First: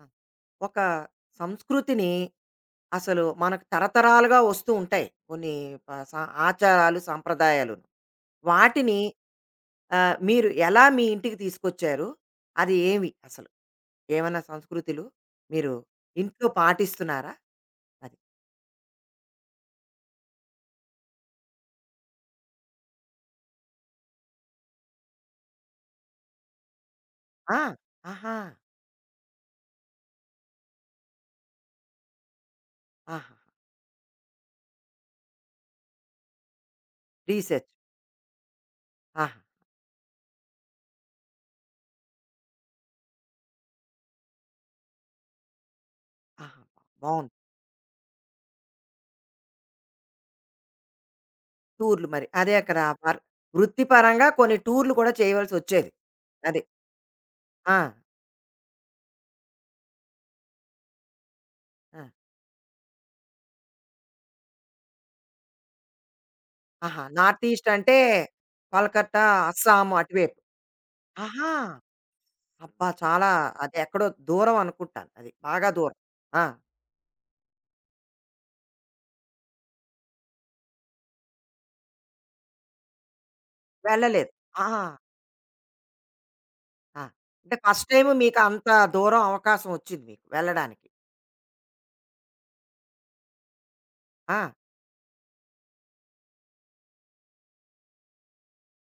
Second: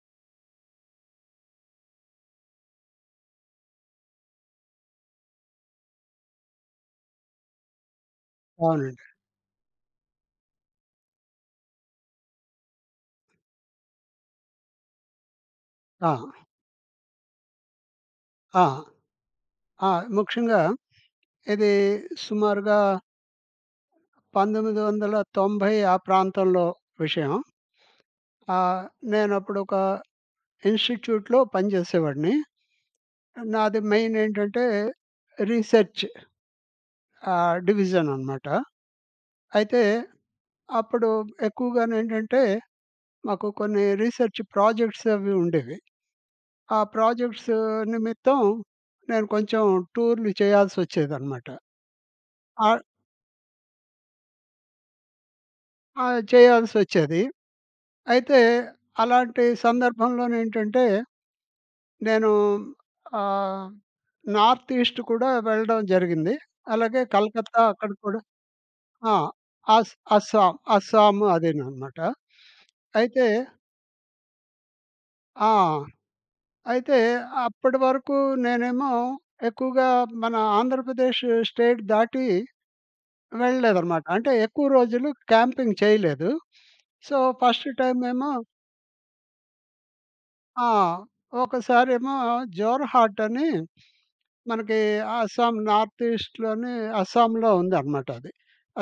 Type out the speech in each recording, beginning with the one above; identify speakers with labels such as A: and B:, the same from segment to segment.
A: ఆ, ఒక సంస్కృతిని అసలు మనకు తరతరాలుగా వస్తూ ఉంటాయి కొన్ని ఆచారాలు, సాంప్రదాయాలు వాటిని
B: అవునండి.
A: ఆ, మీరు ఎలా మీ ఇంటికి తీసుకొచ్చారు? అది ఏమి అసలు ఏమైనా సంస్కృతులు మీరు
B: ఆ!
A: ఇంట్లో పాటిస్తున్నారా? అది
B: ఆ! ఆ! ముఖ్యంగా ఇది సుమారుగా 1990 ఆ ప్రాంతంలో విషయం.
A: ఆ, ఆహా.
B: ఆహ్, నేనప్పుడొక ఇన్‌స్టిట్యూట్‌లో పనిచేసేవాడిని.
A: ఆహా.
B: నాది మెయిన్ ఏంటంటే రీసెర్చ్
A: రీసెర్చ్.
B: డివిజన్ అనమాట.
A: ఆహా.
B: అయితే అప్పుడు ఎక్కువగానేంటంటే మాకు కొన్ని రీసెర్చ్ ప్రాజెక్ట్స్ అవి ఉండేవి.
A: ఆహా.
B: ఆ
A: బాగుంది.
B: ప్రాజెక్ట్స్ నిమిత్తం నేను కొంచెం టూర్‌లు చేయాల్సొచ్చేదనమాట.
A: టూర్లు, మరి అదే అక్కడ
B: ఆహ్,
A: వర్- వృత్తిపరంగా కొన్ని టూర్లు కూడా చేయవలసి వచ్చేది.
B: ఆ!
A: అది
B: చేయాల్సొచ్చేది.
A: ఆ,
B: అయితే అలాంటి సందర్భంలోనేంటంటే,
A: ఆ.
B: నేను ఆహ్, నార్త్ ఈస్ట్ కూడా వెళ్ళడం జరిగింది.
A: ఆహా!
B: అలాగే
A: నార్త్
B: కలకత్తా
A: ఈస్ట్
B: అక్కడ
A: అంటే
B: కూడా. ఆ!
A: కలకత్తా, అస్సాం
B: అస్
A: అటువైపు.
B: అస్సాం, అస్సాం
A: ఆహా!
B: అదేననమాట.
A: అబ్బా!
B: అయితే
A: చాలా, అది ఎక్కడో దూరం అనుకుంటాను. అది
B: ఆ!
A: బాగా దూరం. ఆ!
B: అయితే అప్పటి వరకు నేనేమో ఎక్కువగా మన ఆంధ్రప్రదేశ్ స్టేట్ దాటి వెళ్ళలేదనమాట.
A: వెళ్ళలేదు.
B: అంటే ఎక్కువ
A: ఆ!
B: రోజులు క్యాంపింగ్ చేయలేదు.
A: ఆ!
B: సో,
A: అంటే
B: ఫస్ట్
A: ఫస్ట్ టైమ్
B: టైమేమో
A: మీకు అంత దూరం అవకాశం వచ్చింది మీకు
B: ఆ!
A: వెళ్ళడానికి.
B: ఒకసారేమో జోర్హాట్ అని
A: ఆ!
B: మనకి అస్సాం నార్త్ ఈస్ట్‌లోని అస్సాంలో ఉందనమాట అది.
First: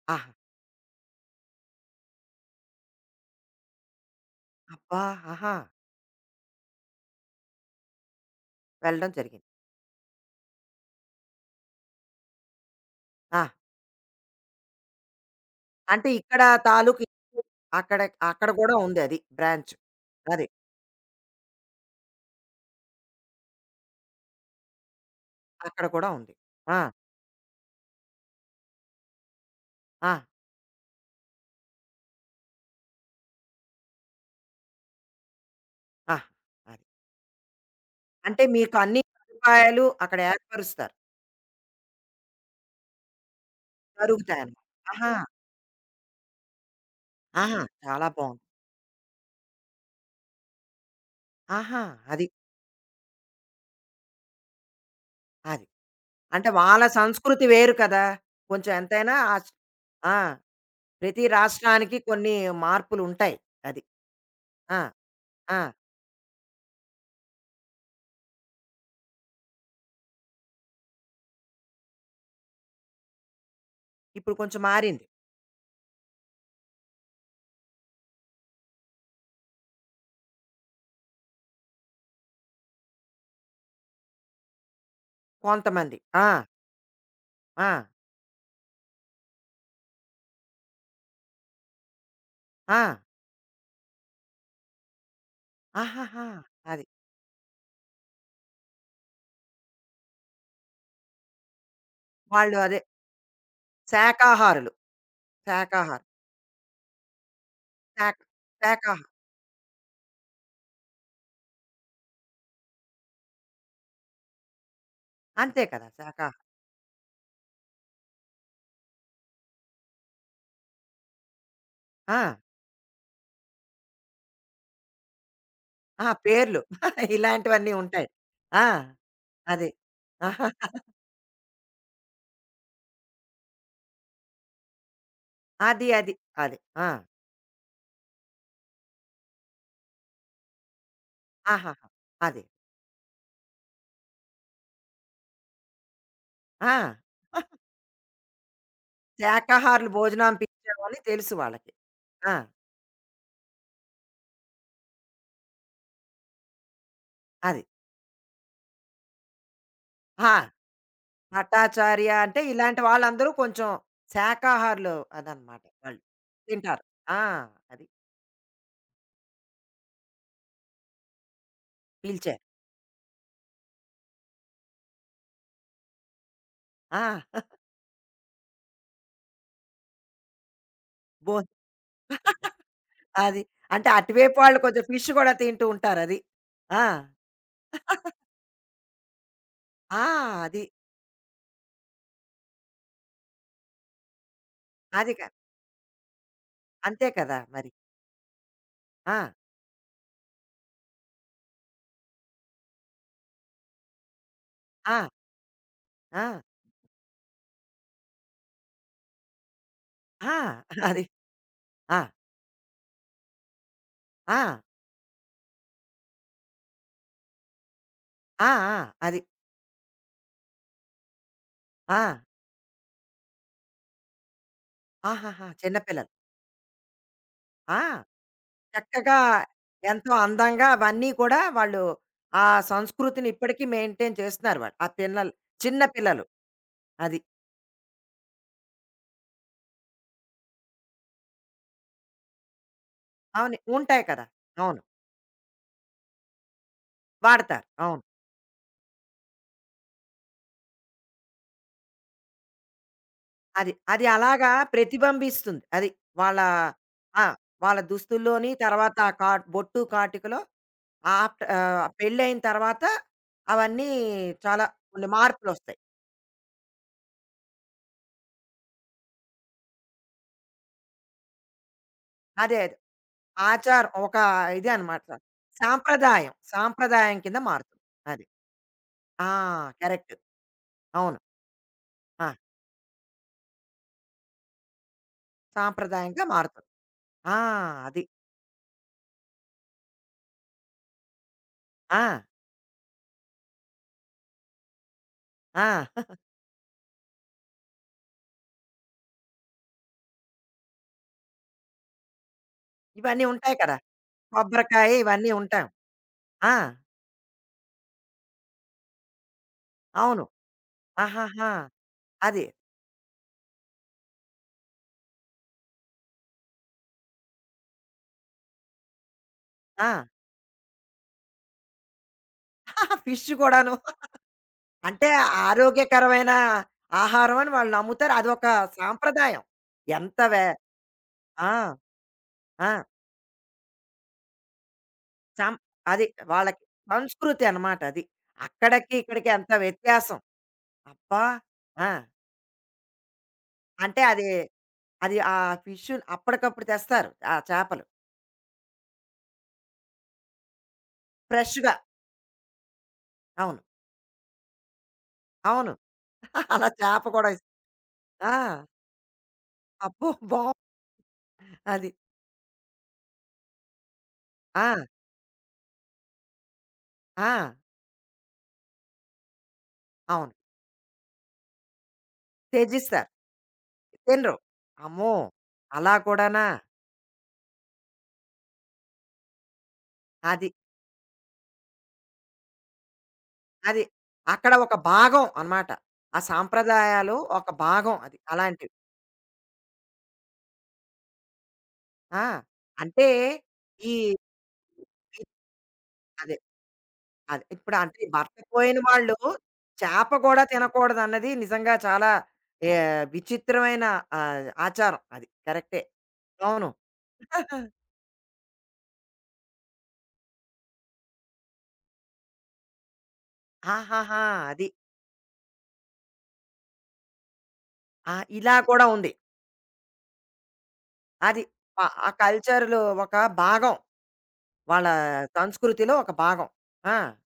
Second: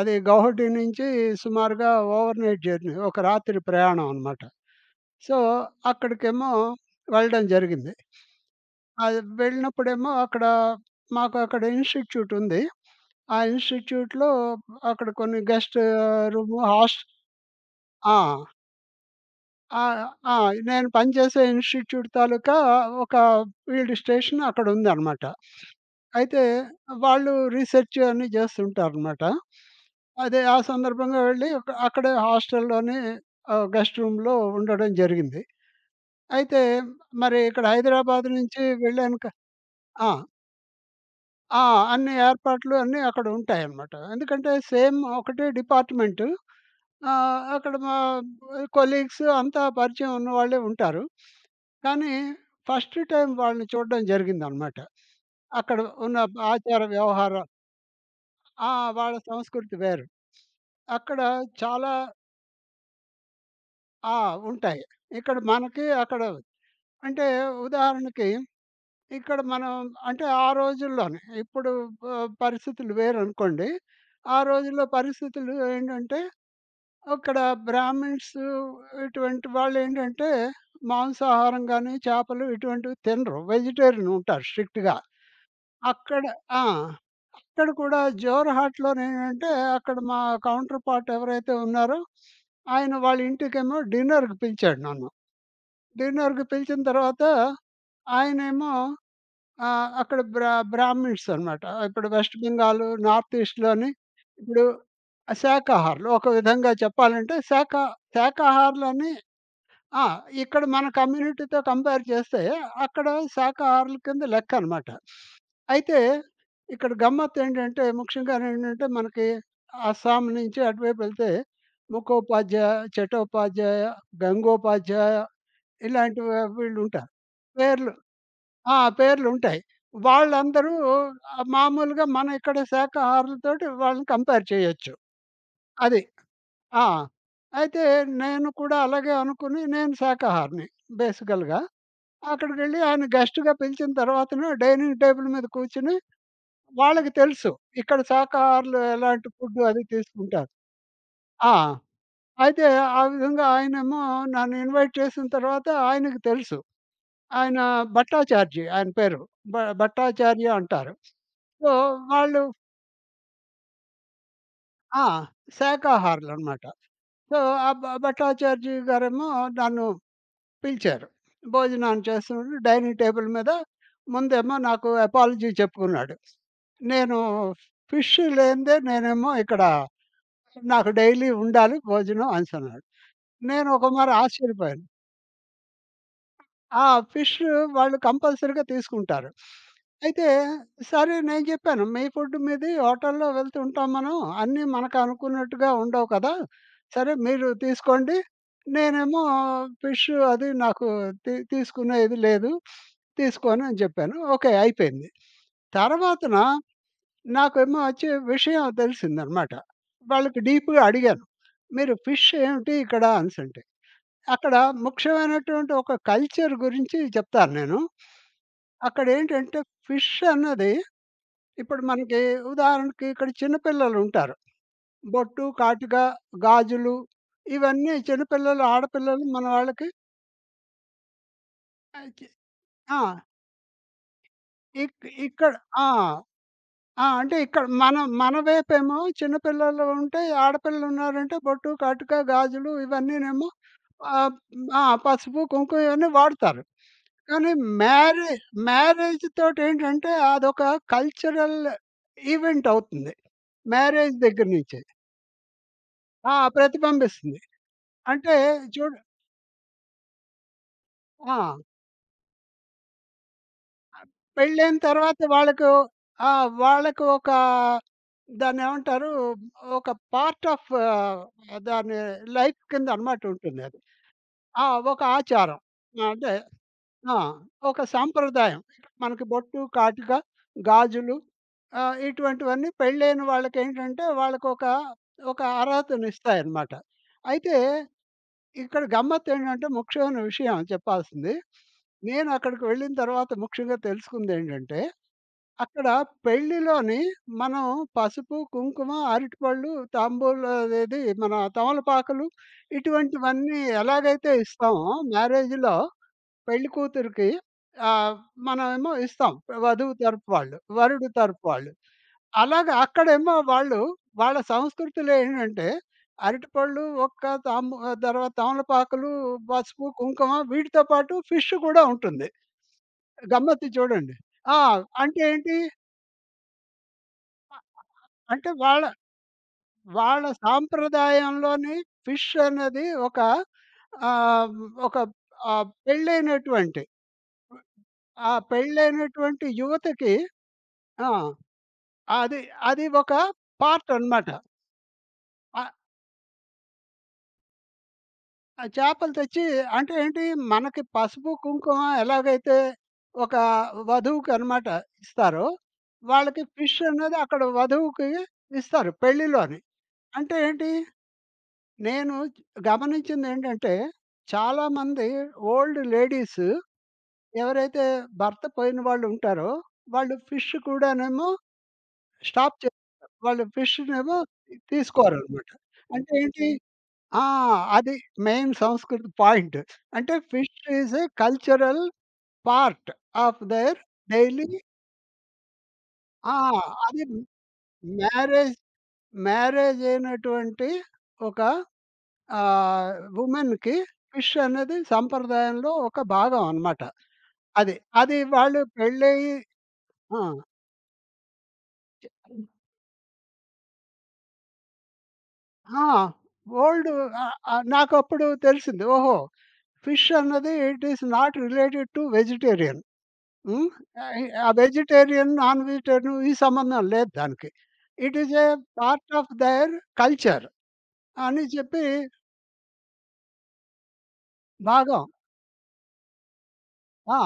B: అది
A: ఆహా!
B: గౌహటి నుంచి సుమారుగా ఓవర్‌నైట్ జర్నీ. ఒక రాత్రి ప్రయాణం అనమాట.
A: అబ్బా!
B: సో,
A: ఆహా!
B: అక్కడికేమో వెళ్ళడం జరిగింది.
A: వెళ్ళడం
B: అది
A: జరిగింది.
B: వెళ్ళినప్పుడేమో అక్కడ మాకు అక్కడ ఇన్‌స్టిట్యూట్ ఉంది. ఆ
A: ఆ!
B: ఇన్‌స్టిట్యూట్‌లో అక్కడ కొన్ని గెస్ట్
A: అంటే ఇక్కడ
B: రూము హాస్ట్.
A: తాలూకు అక్కడ,
B: ఆ!
A: అక్కడ కూడా ఉంది అది బ్రాంచ్.
B: ఆ! ఆ!
A: అది.
B: నేను పనిచేసే ఇన్‌స్టిట్యూట్ తాలూకా ఒక ఫీల్డ్ స్టేషన్ అక్కడుందనమాట.
A: అక్కడ కూడా ఉంది.
B: అయితే
A: ఆ!
B: వాళ్ళు రీసెర్చ్ అన్నీ జేస్తుంటారనమాట.
A: ఆ!
B: అదే ఆ సందర్భంగా వెళ్ళి అక్కడే హాస్టల్‌లోనే గెస్ట్ రూమ్‌లో ఉండడం జరిగింది.
A: ఆ!
B: అయితే
A: అది.
B: మరి ఇక్కడ హైదరాబాద్
A: అంటే
B: నుంచి
A: మీకు అన్ని
B: వెళ్ళాను క.
A: సదుపాయాలు
B: ఆ!
A: అక్కడ ఏర్పరుస్తారు,
B: ఆ! అన్ని ఏర్పాట్లు అన్నీ అక్కడుంటాయనమాట. ఎందుకంటే
A: జరుగుతాయన్నమాట.
B: సేమ్
A: ఆహా!
B: ఒకటే డిపార్ట్‌మెంటు.
A: ఆహా!
B: అక్కడ మా
A: చాలా బావుంది.
B: కొలీగ్స్ అంతా పరిచయం ఉన్నవాళ్ళే ఉంటారు.
A: ఆహా!
B: కానీ
A: అది.
B: ఫస్ట్ టైమ్ వాళ్ళని చూడడం జరిగిందనమాట.
A: అది.
B: అక్కడ ఉన్న
A: అంటే
B: ఆచార
A: వాళ్ళ సంస్కృతి
B: వ్యవహారం
A: వేరు కదా! కొంచెం
B: ఆ! వాళ్ళ
A: ఎంతైనా ఆస్.
B: సంస్కృతి వేరు.
A: ఆ!
B: అక్కడ
A: ప్రతి
B: చాలా
A: రాష్ట్రానికి కొన్ని మార్పులుంటాయి. అది.
B: ఆ!
A: ఆ!
B: ఉంటాయి. ఇక్కడ
A: ఆ!
B: మనకి అక్కడ అంటే ఉదాహరణకి ఇక్కడ మనం అంటే ఆ రోజుల్లోనే ఇప్పుడు ప పరిస్థితులు వేరనుకోండి.
A: ఇప్పుడు
B: ఆ
A: కొంచెం
B: రోజుల్లో
A: మారింది.
B: పరిస్థితులు ఏంటంటే అక్కడ బ్రాహ్మిన్స్ ఇటువంటి వాళ్ళేంటంటే మాంసాహారం గాని, చేపలు ఇటువంటివి తినరు. వెజిటేరియన్ ఉంటారు స్ట్రిక్ట్‌గా.
A: కొంతమంది.
B: అక్కడ
A: ఆ!
B: ఆ!
A: ఆ!
B: ఇక్కడ కూడా జోర్‌హాట్‌లోనేంటంటే, అక్కడ మా కౌంటర్ పార్ట్ ఎవరైతే ఉన్నారో, ఆయన
A: ఆ!
B: వాళ్ళ ఇంటికేమో డిన్నర్‌కి పిలిచాడు నన్ను.
A: ఆహాహా!
B: డిన్నర్‌కి పిలిచిన
A: అది.
B: తర్వాత ఆయనేమో అక్కడ బ్రాహ్మిన్స్ అనమాట. ఇప్పుడు వెస్ట్
A: వాళ్ళు అదే
B: బెంగాల్, నార్త్ ఈస్ట్‌లోని ఇప్పుడు
A: శాకాహారులు. శాకాహారం.
B: శాఖాహారులు. ఒక విధంగా చెప్పాలంటే
A: శాక శాకాహారం.
B: శాఖాహారులని. ఆ! ఇక్కడ మన కమ్యూనిటీతో కంపేర్ చేస్తే అక్కడ శాఖాహారుల కింద లెక్కనమాట.
A: అంతే కదా!
B: అయితే
A: శాకాహారం.
B: ఇక్కడ గమ్మత్తేంటంటే ముఖ్యంగానేంటంటే మనకి అస్సాం నుంచి అటువైపు ఎళ్తే
A: ఆ!
B: ముఖోపాధ్యాయ, చటోపాధ్యాయ, గంగోపాధ్యాయ
A: ఆ!
B: ఇలాంటి
A: పేర్లు.
B: వీళ్ళుంటారు.
A: ఇలాంటివన్నీ
B: పేర్లు.
A: ఉంటాయి. ఆ!
B: ఆ! పేర్లుంటాయి.
A: అది. ఆహా!
B: వాళ్ళందరూ మామూలుగా మన ఇక్కడ శాఖాహారులతోటి వాళ్ళని కంపేర్ చేయొచ్చు.
A: అది.
B: అది.
A: అది. అది.
B: ఆ!
A: ఆ!
B: అయితే నేను కూడా అలాగే అనుకుని నేను శాఖాహారిని బేసికల్‌గా.
A: ఆహాహా! అది.
B: అక్కడికెళ్ళి ఆయన గెస్ట్‌గా పిలిచిన తర్వాతను డైనింగ్ టేబుల్ మీద కూర్చొని
A: ఆ!
B: వాళ్ళకి తెలుసు. ఇక్కడ శాకాహారులు ఎలాంటి ఫుడ్ అది
A: శాకాహారులు
B: తీసుకుంటారు.
A: భోజనాంపించామని తెలుసు
B: ఆ!
A: వాళ్ళకి. ఆ!
B: అయితే ఆ విధంగా ఆయనేమో నన్ను ఇన్వైట్ చేసిన తర్వాత ఆయనకి తెలుసు. ఆయన
A: అది.
B: భట్టాచార్య ఆయన పేరు. భ భట్టాచార్య
A: ఆ!
B: అంటారు. సో,
A: భట్టాచార్య అంటే
B: వాళ్ళు
A: ఇలాంటి వాళ్ళందరూ కొంచెం శాకాహారులు
B: ఆ!
A: అదనమాట వాళ్ళు.
B: శాకాహారులనమాట.
A: తింటారు. ఆ!
B: సో, ఆ
A: అది.
B: భట్టాచార్య గారేమో నన్ను పిలిచారు. భోజనాన్ని
A: పిలిచారు.
B: చేస్తున్నాడు. డైనింగ్ టేబుల్ మీద ముందేమో నాకు అపాలజీ చెప్పుకున్నాడు.
A: ఆ!
B: నేను ఫిష్ లేనిదే నేనేమో ఇక్కడ నాకు డైలీ
A: భో.
B: ఉండాలి భోజనం అనేసన్నాడు.
A: అది.
B: నేను
A: అంటే
B: ఒక మారి
A: అటువైపు వాళ్ళు కొంచెం
B: ఆశ్చర్యపోయాను.
A: ఫిష్ గూడా తింటూ ఉంటారది. ఆ!
B: ఆ! ఫిష్ వాళ్ళు కంపల్సరీగా తీసుకుంటారు.
A: ఆ!
B: అయితే
A: అది.
B: సరే నేను చెప్పాను, "మీ ఫుడ్ మీది హోటల్‌లో వెళ్తుంటాం మనం. అన్నీ మనకు
A: అది కా,
B: అనుకున్నట్టుగా ఉండవు కదా!
A: అంతే
B: సరే
A: కదా!
B: మీరు
A: మరి.
B: తీసుకోండి.
A: ఆ!
B: నేనేమో ఫిష్ అది నాకు తీసుకునేది లేదు. తీసుకోను" అని చెప్పాను. ఓకే.
A: ఆ!
B: అయిపోయింది.
A: ఆ!
B: తర్వాతన నాకేమో వచ్చి విషయం తెలిసిందనమాట.
A: ఆ!
B: వాళ్ళకి డీప్‌గా
A: అది.
B: అడిగాను. "మీరు
A: ఆ!
B: ఫిష్ ఏమిటి ఇక్కడ?" అనేసంటే
A: ఆ!
B: అక్కడ ముఖ్యమైనటువంటి ఒక కల్చర్ గురించి చెప్తాను నేను.
A: ఆ! ఆ! అది.
B: అక్కడేంటంటే ఫిష్ అన్నది ఇప్పుడు
A: ఆ!
B: మనకి ఉదాహరణకి ఇక్కడ చిన్నపిల్లలుంటారు. బొట్టు,
A: ఆహాహా! చిన్న
B: కాటిక,
A: పిల్లలు.
B: గాజులు
A: ఆ!
B: ఇవన్నీ చిన్నపిల్లలు,
A: చక్కగా
B: ఆడపిల్లలు మన వాళ్ళకి.
A: ఎంతో అందంగా అవన్నీ కూడా వాళ్ళు ఆ
B: ఆ!
A: సంస్కృతిని ఇప్పటికీ మెయింటైన్ చేస్తున్నారు వాళ్ళు. ఆ
B: ఇక్
A: పిల్లలు,
B: ఇక్కడ
A: చిన్న
B: ఆ!
A: పిల్లలు.
B: ఆ!
A: అది.
B: అంటే ఇక్కడ మన మన వైపేమో చిన్న పిల్లలు ఉంటే ఆడపిల్లలున్నారంటే బొట్టు, కాటుక, గాజులు ఇవన్నీనేమో
A: అవును. ఉంటాయి కదా!
B: ఆహ్,
A: అవును.
B: ఆ! పసుపు, కుంకుమ ఇవన్నీ వాడతారు. కానీ
A: వాడతారు. అవును.
B: మ్యారే మ్యారేజ్ తోటేంటంటే అదొక కల్చరల్ ఈవెంట్ అవుతుంది.
A: అది. అది
B: మ్యారేజ్ దగ్గర
A: అలాగా
B: నుంచి.
A: ప్రతిబింబిస్తుంది. అది.
B: ఆ!
A: వాళ్ళ ఆ!
B: ప్రతిబింబిస్తుంది.
A: వాళ్ళ
B: అంటే
A: దుస్తుల్లోని
B: చూడు.
A: తర్వాత ఆ కా బొట్టు, కాటికలో
B: ఆ!
A: ఆఫ్ట పెళ్ళయిన తర్వాత అవన్నీ చాలా
B: పెళ్ళైన
A: కొన్ని
B: తర్వాత వాళ్ళకు
A: మార్పులొస్తాయి.
B: ఆ! వాళ్ళకు ఒక దాన్నేమంటారు? ఒక పార్ట్ ఆఫ్ ఆహ్, దాని
A: అదే.
B: లైఫ్
A: అదే.
B: కింద అనమాట ఉంటుందది.
A: ఆచారం ఒక
B: ఆ!
A: ఇది
B: ఒక
A: అన్నమాట.
B: ఆచారం. ఆ,
A: సాంప్రదాయం.
B: అంటే ఆ!
A: సాంప్రదాయం కింద
B: ఒక
A: మారుతుంది. అది.
B: సాంప్రదాయం. మనకి
A: ఆ!
B: బొట్టు, కాటుక,
A: కరెక్ట్.
B: గాజులు
A: అవును. ఆ!
B: ఇటువంటివన్నీ పెళ్ళైన వాళ్ళకేంటంటే వాళ్ళకొక ఒక
A: సాంప్రదాయంగా మారుతుంది.
B: అర్హతనిస్తాయన్నమాట.
A: ఆ!
B: అయితే
A: అది.
B: ఇక్కడ గమ్మత్తేంటంటే ముఖ్యమైన విషయం చెప్పాల్సింది.
A: ఆ!
B: నేనక్కడికి వెళ్ళిన తర్వాత ముఖ్యంగా తెలుసుకుందేంటంటే
A: ఆ!
B: అక్కడ పెళ్ళిలోని మనం పసుపు, కుంకుమ, అరటిపళ్ళు, తాంబూలం అదేది మన తమలపాకులు
A: ఇవన్నీ ఉంటాయి
B: ఇటువంటివన్నీ
A: కదా!
B: ఎలాగైతే ఇస్తామో
A: కొబ్బరికాయ ఇవన్నీ ఉంటాం.
B: మ్యారేజ్‌లో
A: ఆ!
B: పెళ్లి కూతురికి ఆహ్, మనమేమో ఇస్తాం. వధువు
A: అవును.
B: తరపు వాళ్ళు, వరుడు తరపు
A: ఆహాహా!
B: వాళ్ళు.
A: అది.
B: అలాగా అక్కడేమో వాళ్ళు వాళ్ళ సంస్కృతిలో ఏంటంటే అరటిపళ్ళు, ఒక్క తాంబూ తర్వాత తమలపాకులు, పసుపు,
A: ఆ!
B: కుంకుమ వీటితో పాటు ఫిష్ కూడా ఉంటుంది.
A: ఫిష్
B: గమ్మత్తు
A: కూడాను.
B: చూడండి. ఆ!
A: అంటే
B: అంటే ఏంటి?
A: ఆరోగ్యకరమైన ఆహారం అని వాళ్ళు నమ్ముతారు. అదొక
B: అంటే వాళ్ళ
A: సాంప్రదాయం. ఎంత
B: వాళ్ళ
A: వే. ఆ!
B: సాంప్రదాయంలోని ఫిష్
A: ఆ!
B: అనేది ఒక ఆహ్, ఒక
A: సం అది వాళ్ళకి
B: పెళ్ళైనటువంటి
A: సంస్కృతి అన్నమాట అది.
B: ఆ
A: అక్కడికి, ఇక్కడికి
B: పెళ్ళైనటువంటి
A: ఎంత
B: యువతకి
A: వ్యత్యాసం.
B: ఆ!
A: అబ్బా! ఆ!
B: అది అది ఒక పార్ట్
A: అంటే అది,
B: అనమాట.
A: అది ఆ
B: ఆహ్,
A: ఫిష్ అప్పటికప్పుడు తెస్తారు ఆ చేపలు.
B: ఆ చేపలు తెచ్చి అంటే ఏంటి మనకి పసుపు,
A: ఫ్రెష్‌గా.
B: కుంకుమ ఎలాగైతే ఒక
A: అవును.
B: వధువుకనమాట ఇస్తారో,
A: అవును.
B: వాళ్ళకి
A: అలా
B: ఫిష్
A: చేప
B: అనేది
A: కూడా
B: అక్కడ
A: ఇస్.
B: వధువుకి
A: ఆ!
B: ఇస్తారు పెళ్ళిలోని.
A: అబ్బో!
B: అంటే
A: బావుంది.
B: ఏంటి?
A: అది.
B: నేను గమనించిందేంటంటే,
A: ఆ!
B: చాలామంది ఓల్డ్ లేడీస్
A: ఆ!
B: ఎవరైతే భర్త పోయిన వాళ్ళు ఉంటారో, వాళ్ళు
A: అవును.
B: ఫిష్ కూడానేమో స్టాప్ చేస్తారు.
A: తెచ్చిస్తారు.
B: వాళ్ళు ఫిష్‌నేమో
A: తినరు. అమ్మో!
B: తీసుకోరనమాట.
A: అలా
B: అంటే
A: కూడానా?
B: ఏంటి. ఆ! అది మెయిన్ సంస్కృతి పాయింట్. అంటే
A: అది.
B: Fish is a cultural part of there
A: అది.
B: డైలీ.
A: అక్కడ ఒక భాగం అన్నమాట. ఆ
B: ఆ! అది
A: సాంప్రదాయాలు ఒక భాగం అది
B: మ్యారేజ్
A: అలాంటివి.
B: మ్యారేజ్ అయినటువంటి ఒక
A: ఆ!
B: ఆహ్,
A: అంటే
B: వుమెన్‌కి
A: ఈ
B: ఫిష్ అనేది సంప్రదాయంలో ఒక
A: అదే.
B: భాగం అనమాట.
A: అదే.
B: అది.
A: ఇప్పుడు అంటే
B: అది
A: భర్త
B: వాళ్ళు
A: పోయిన వాళ్ళు
B: పెళ్ళయ్యి
A: చేప
B: ఆ!
A: గూడా తినకూడదన్నది నిజంగా చాలా విచిత్రమైన ఆచారం అది. కరెక్టే.
B: ఆ!
A: అవును.
B: ఓల్డ్ ఆహ్, నాకప్పుడు తెలిసింది. ఓహో! ఫిష్ అన్నది it is not related to vegetarian. హ్మ్.
A: ఆహాహా!
B: ఆ
A: అది.
B: వెజిటేరియన్, నాన్ వెజిటేరియన్ ఈ సంబంధం లేదు దానికి.
A: ఆ!
B: ఇట్ ఈస్ ఏ
A: ఇలా కూడా ఉంది.
B: పార్ట్ ఆఫ్ దేర్ కల్చర్
A: అది.
B: అని చెప్పి
A: ఆ ఆ కల్చర్‌లో ఒక భాగం. వాళ్ళ
B: భాగం.
A: సంస్కృతిలో ఒక భాగం. ఆ!
B: ఆ!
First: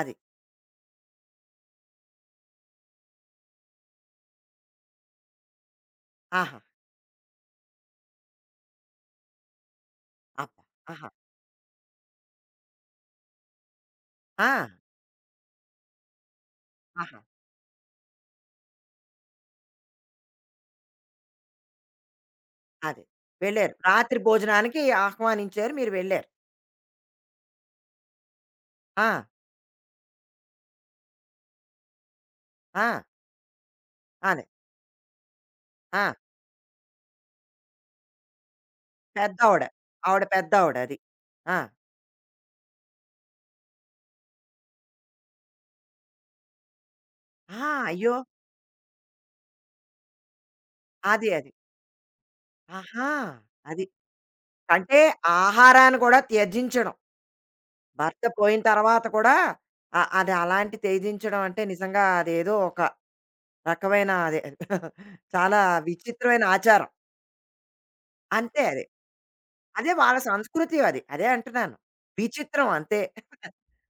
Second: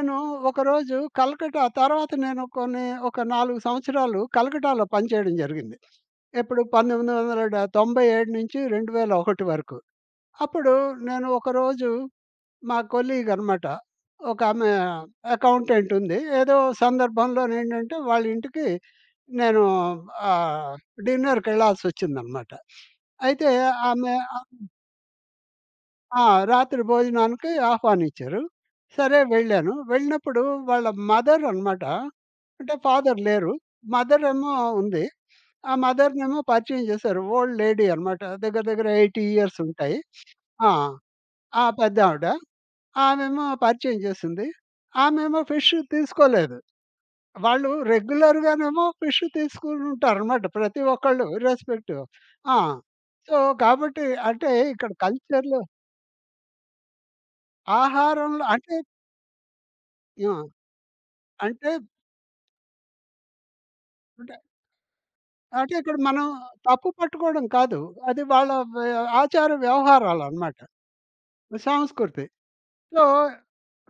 A: అది.
B: ఒకరోజు కలకట్టా తర్వాత నేను కొన్ని ఒక 4 సంవత్సరాలు కలకట్టాలో పనిచేయడం జరిగింది.
A: ఆహా!
B: ఎప్పుడు 1997 నుంచి 2001 వరకు.
A: అబ్బా!
B: అప్పుడు
A: ఆహా!
B: నేను ఒకరోజు మా కొలీగ్ అనమాట.
A: ఆ!
B: ఒకామె అకౌంటెంట్ ఉంది. ఏదో
A: ఆహా!
B: సందర్భంలోనేంటంటే వాళ్ళ ఇంటికి నేను ఆహ్, డిన్నర్‌కెళ్ళాల్సొచ్చిందనమాట.
A: అదే.
B: అయితే
A: వెళ్లారు.
B: ఆమె
A: రాత్రి
B: ఆహ్
A: భోజనానికి ఆహ్వానించారు. మీరు
B: ఆ!
A: వెళ్లారు.
B: రాత్రి భోజనానికి ఆహ్వానించారు. సరే
A: ఆ!
B: వెళ్ళాను. వెళ్ళినప్పుడు వాళ్ళ మదర్ అనమాట. అంటే
A: ఆ!
B: ఫాదర్ లేరు. మదర్
A: అదే.
B: ఏమో ఉంది. ఆ
A: ఆ!
B: మదర్‌నేమో పరిచయం చేశారు. ఓల్డ్ లేడీ అనమాట. దగ్గర దగ్గర 80 ఇయర్స్
A: పెద్దావిడ.
B: ఉంటాయి.
A: ఆవిడ
B: ఆ!
A: పెద్దావిడ అది. ఆ!
B: ఆ పెద్దావిడ. ఆమేమో పరిచయం చేసింది. ఆమేమో ఫిష్ తీసుకోలేదు.
A: ఆ!
B: వాళ్ళు
A: అయ్యో!
B: రెగ్యులర్‌గానేమో ఫిష్ తీసుకుంటారనమాట ప్రతి ఒక్కళ్ళు
A: అది అది.
B: ఇర్రెస్పెక్టివ్. ఆ!
A: ఆహా!
B: సో,
A: అది.
B: కాబట్టి అంటే ఇక్కడ
A: అంటే
B: కల్చర్‌లో
A: ఆహారాన్ని కూడా త్యజించడం. భర్త
B: ఆహారంలో
A: పోయిన
B: అంటే
A: తర్వాత కూడా అ
B: ఆ!
A: అది అలాంటి త్యజించడం అంటే
B: అంటే
A: నిజంగా అదేదో ఒక రకమైన
B: అంటే
A: అదే చాలా
B: అంటే ఇక్కడ మనం
A: విచిత్రమైన ఆచారం.
B: తప్పు పట్టుకోవడం కాదు. అది వాళ్ళ
A: అంతే అది.
B: వే ఆచార
A: అదే వాళ్ళ
B: వ్యవహారాలనమాట.
A: సంస్కృతి అది. అదే అంటున్నాను.
B: సంస్కృతి.
A: విచిత్రం అంతే.
B: సో,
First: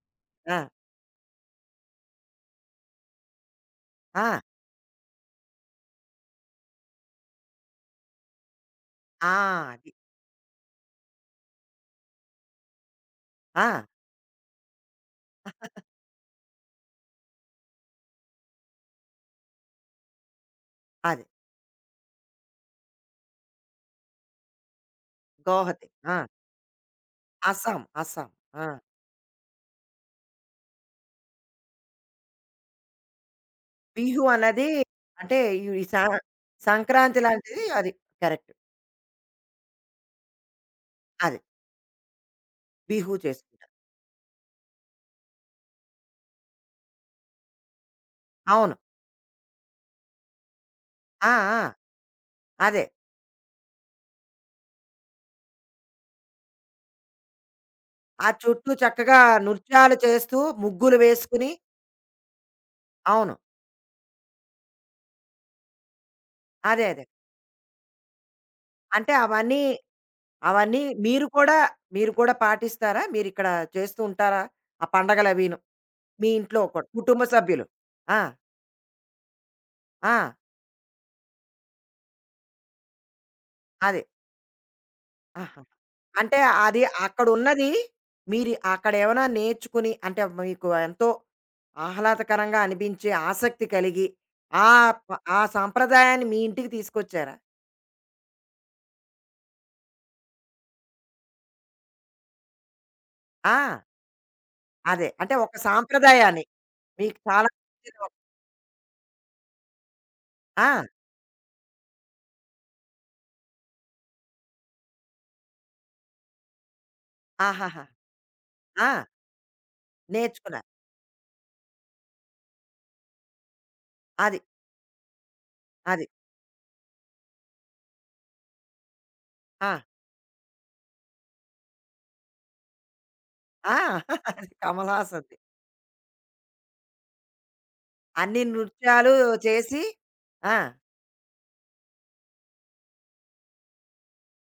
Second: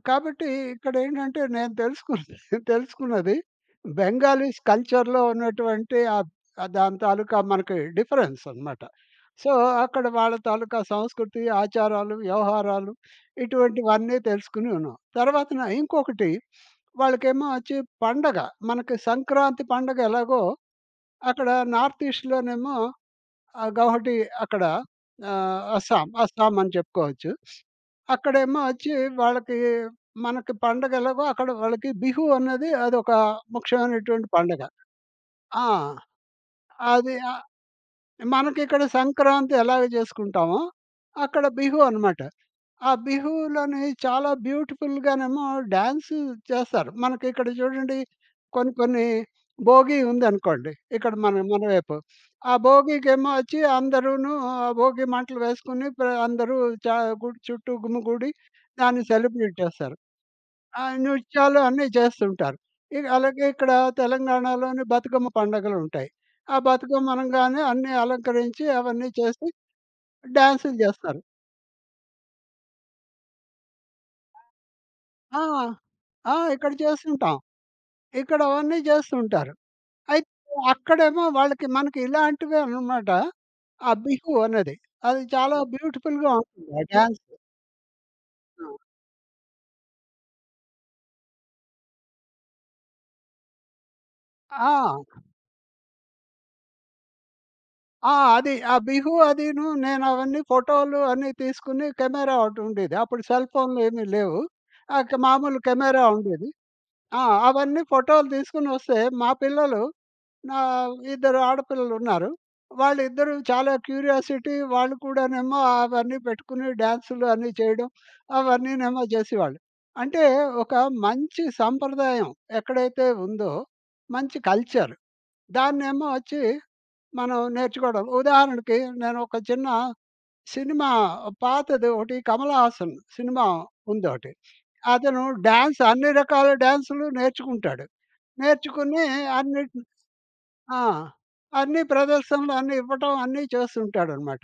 B: కాబట్టి
A: ఆ!
B: ఇక్కడేంటంటే నేను తెలుసుకున్నది తెలుసుకున్నది
A: ఆ!
B: బెంగాలీస్ కల్చర్‌లో ఉన్నటువంటి దాని తాలూకా మనకి డిఫరెన్స్ అనమాట.
A: ఆ!
B: సో,
A: అది.
B: అక్కడ వాళ్ళ తాలూకా సంస్కృతి, ఆచారాలు, వ్యవహారాలు
A: ఆ!
B: ఇటువంటివన్నీ తెలుసుకుని ఉన్నాం. తర్వాతన ఇంకొకటి వాళ్ళకేమో వచ్చి పండగ. మనకి సంక్రాంతి పండగ ఎలాగో
A: అది.
B: అక్కడ నార్త్ ఈస్ట్‌లోనేమో గౌహటి అక్కడ
A: గోహతి.
B: అస్సాం,
A: ఆ!
B: అస్సాం అని చెప్పుకోవచ్చు.
A: అస్సాం. అస్సాం.
B: అక్కడేమో
A: ఆ!
B: వచ్చి వాళ్ళకి మనకి పండగ ఎలాగో అక్కడ వాళ్ళకి బిహు అన్నది అదొక
A: బిహు
B: ముఖ్యమైనటువంటి పండగ.
A: అన్నది, అంటే
B: ఆ!
A: ఈ స
B: అది
A: సంక్రాంతి లాంటిది అది. కరెక్ట్.
B: మనకిక్కడ సంక్రాంతి ఎలాగ చేసుకుంటామో
A: అది.
B: అక్కడ బిహు అనమాట. ఆ
A: బిహు చేసుకుంటారు.
B: బిహూలోని చాలా బ్యూటిఫుల్‌గానేమో డాన్స్ చేస్తారు. మనకిక్కడ చూడండి కొన్ని
A: అవును.
B: కొన్ని భోగి ఉందనుకోండి. ఇక్కడ
A: ఆ!
B: మన మన
A: ఆ!
B: వైపు. ఆ
A: అదే.
B: భోగికేమో వచ్చి అందరూను ఆ భోగి మంటలు వేసుకొని అందరూ చా గుడి చుట్టూ
A: ఆ
B: గుమిగూడి
A: చుట్టూ
B: దాన్ని
A: చక్కగా
B: సెలబ్రేట్
A: నృత్యాలు
B: చేస్తారు.
A: చేస్తూ
B: ఆ
A: ముగ్గులు వేసుకుని
B: నృత్యాలు అన్నీ చేస్తుంటారు. ఇక
A: అవును.
B: అలాగే ఇక్కడ తెలంగాణలోని బతుకమ్మ పండగలుంటాయి. ఆ
A: అదే. అదే.
B: బతుకమ్మ అనంగానే అన్నీ అలంకరించి అవన్నీ
A: అంటే
B: చేసి
A: అవన్నీ,
B: డాన్సులు
A: అవన్నీ
B: చేస్తారు.
A: మీరు కూడా, మీరు కూడా పాటిస్తారా? మీరిక్కడ చేస్తూ ఉంటారా? ఆ
B: ఆ!
A: పండగలవీను. మీ
B: ఆ!
A: ఇంట్లో
B: ఇక్కడ
A: కూడా కుటుంబ
B: చేస్తుంటాం.
A: సభ్యులు. ఆ!
B: ఇక్కడ అవన్నీ చేస్తుంటారు.
A: ఆ!
B: అయితే అక్కడేమో వాళ్ళకి మనకి ఇలాంటివే అనమాట. ఆ
A: అదే.
B: బిహు అనేది. అది చాలా
A: ఆహా!
B: బ్యూటిఫుల్‌గా
A: అంటే
B: ఉంటుంది.
A: అది
B: ఆ డాన్స్.
A: అక్కడున్నది మీరు అక్కడేమైనా నేర్చుకుని అంటే మీకు ఎంతో ఆహ్లాదకరంగా అనిపించే ఆసక్తి కలిగి, ఆ
B: ఆ!
A: ప ఆ సాంప్రదాయాన్ని మీ ఇంటికి తీసుకొచ్చారా?
B: ఆ! అది ఆ బిహు అదీను నేను అవన్నీ ఫోటోలు అన్నీ తీసుకుని కెమెరా ఒకటి ఉండేది. అప్పుడు సెల్ ఫోన్‌లు
A: ఆ!
B: ఏమీ లేవు.
A: అదే.
B: ఆక
A: అంటే ఒక
B: మామూలు కెమెరా
A: సాంప్రదాయాన్ని
B: ఉండేది.
A: మీకు
B: ఆ!
A: చాలా
B: అవన్నీ
A: నచ్చిన ఒక
B: ఫోటోలు తీసుకొని వస్తే మా పిల్లలు నా
A: ఆ!
B: ఇద్దరు ఆడపిల్లలు ఉన్నారు. వాళ్ళిద్దరూ చాలా క్యూరియాసిటీ వాళ్ళు కూడానేమో అవన్నీ పెట్టుకుని డాన్సులు అన్నీ
A: ఆహాహా!
B: చేయడం, అవన్నీనేమో
A: ఆ!
B: చేసేవాళ్ళు. అంటే
A: నేర్చుకున్నారు.
B: ఒక మంచి సంప్రదాయం ఎక్కడైతే ఉందో, మంచి
A: అది.
B: కల్చర్
A: అది.
B: దాన్నేమో వచ్చి మనం నేర్చుకోవడం. ఉదాహరణకి నేను ఒక చిన్న
A: ఆ!
B: సినిమా పాతది ఒకటి 'కమల్ హాసన్' సినిమా
A: ఆ!
B: ఉందొకటి.
A: అది
B: అతను
A: కమలాసన్‌ది.
B: డాన్స్ అన్ని రకాల డాన్సులు నేర్చుకుంటాడు.
A: అన్ని
B: నేర్చుకుని
A: నృత్యాలు
B: అన్నిట్
A: చేసి. ఆ!
B: ఆ! అన్ని ప్రదర్శనలు అన్నీ ఇవ్వటం అన్నీ చేస్తుంటాడనమాట.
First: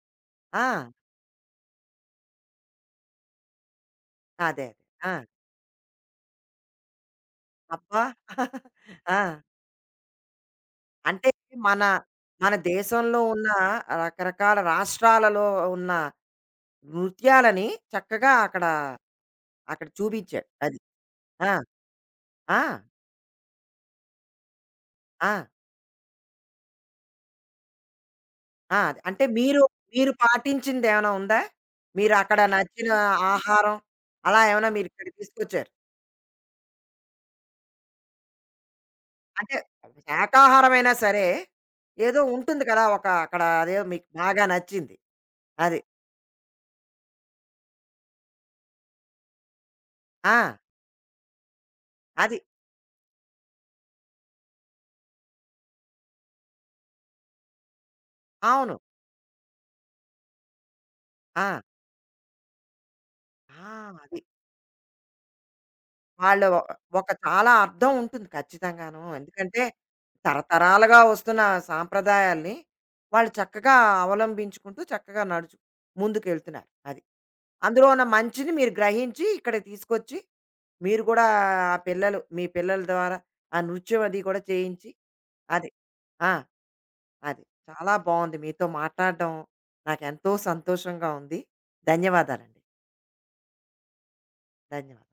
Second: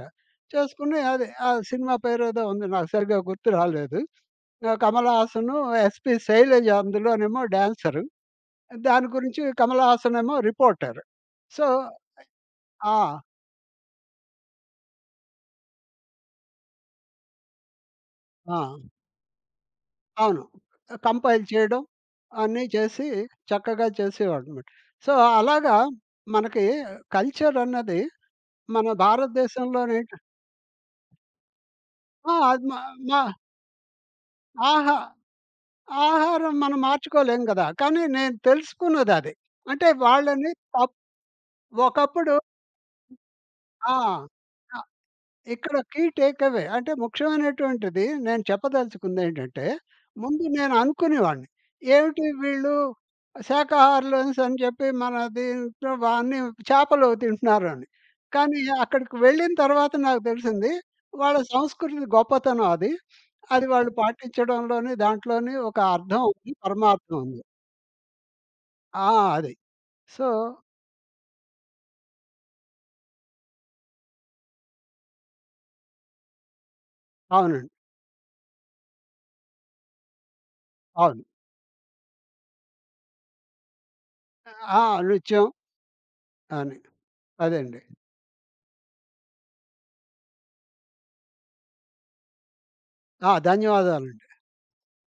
A: ఆ!
B: చేసుకుని అది ఆ సినిమా పేరేదో ఉంది నాకు సరిగ్గా గుర్తు రాలేదు.
A: అదే. అదే
B: 'కమల్
A: ఆ!
B: హాసను, ఎస్‌పి శైలజ' అందులోనేమో
A: అబ్బా!
B: డాన్సరు. దాని
A: ఆ!
B: గురించి కమల్ హాసన్ ఏమో రిపోర్టర్.
A: అంటే
B: సో
A: మన, మన దేశంలో
B: ఆ!
A: ఉన్న రకరకాల రాష్ట్రాలలో ఉన్న నృత్యాలని చక్కగా
B: ఆ!
A: అక్కడ, అక్కడ
B: అవును.
A: చూపించాడు. అది.
B: కంపైల్
A: ఆ!
B: చేయడం
A: ఆ!
B: అన్నీ చేసి చక్కగా చేసేవాడనమాట. సో,
A: ఆ!
B: అలాగా మనకి కల్చరన్నది
A: ఆ!
B: మన
A: అది. అంటే మీరు, మీరు
B: భారతదేశంలోనేంటి.
A: పాటించిందేమైనా ఉందా? మీరు
B: ఆ!
A: అక్కడ
B: అది మా
A: నచ్చిన
B: మా
A: ఆహారం అలా ఏమైనా మీరు
B: ఆహా!
A: ఇక్కడికి తీసుకొచ్చారు?
B: ఆహారం మనం మార్చుకోలేం గదా! కానీ నేను తెలుసుకున్నదది.
A: అంటే
B: అంటే వాళ్ళని
A: శాకాహారమైనా
B: తప్
A: సరే, ఏదో
B: ఒకప్పుడు
A: ఉంటుంది కదా! ఒక అక్కడ అదేదో
B: ఆ!
A: మీకు బాగా
B: ఆ!
A: నచ్చింది.
B: ఇక్కడ
A: అది.
B: కీ టేక్ అవే అంటే ముఖ్యమైనటువంటిది నేను చెప్పదలుచుకుందేంటంటే,
A: ఆ!
B: ముందు నేను అనుకునేవాడిని. ఏమిటి
A: అది.
B: వీళ్ళు శాకాహారులనేసి అని చెప్పి మన దీంట్లో అన్ని చేపలు తింటున్నారు అని. కానీ
A: అవును.
B: అక్కడికి వెళ్ళిన తర్వాత నాకు తెలిసింది. వాళ్ళ
A: ఆ!
B: సంస్కృతి గొప్పతనం అది. అది
A: ఆ!
B: వాళ్ళు
A: అది.
B: పాటించడంలోని దాంట్లోని ఒక అర్థం
A: వాళ్ళు
B: ఉంది.
A: ఒక
B: పరమార్థం ఉంది.
A: చాలా అర్థం ఉంటుంది ఖచ్చితంగాను.
B: ఆ! అది.
A: ఎందుకంటే
B: సో
A: తరతరాలుగా వస్తున్న సాంప్రదాయాల్ని వాళ్ళు చక్కగా అవలంబించుకుంటూ చక్కగా నడుచు ముందుకెళ్తున్నారు. అది.
B: అవునండి.
A: అందులో ఉన్న మంచిని మీరు గ్రహించి ఇక్కడికి తీసుకొచ్చి మీరు
B: అవును.
A: కూడా ఆ పిల్లలు, మీ పిల్లల ద్వారా ఆ నృత్యం అది కూడా
B: ఆ!
A: చేయించి
B: నృత్యం
A: అది. ఆ!
B: అని.
A: అది.
B: అదండి.
A: చాలా బావుంది మీతో మాట్లాడడం. నాకెంతో సంతోషంగా ఉంది. ధన్యవాదాలండి.
B: ఆ! ధన్యవాదాలండి.
A: ధన్యవాదాలు.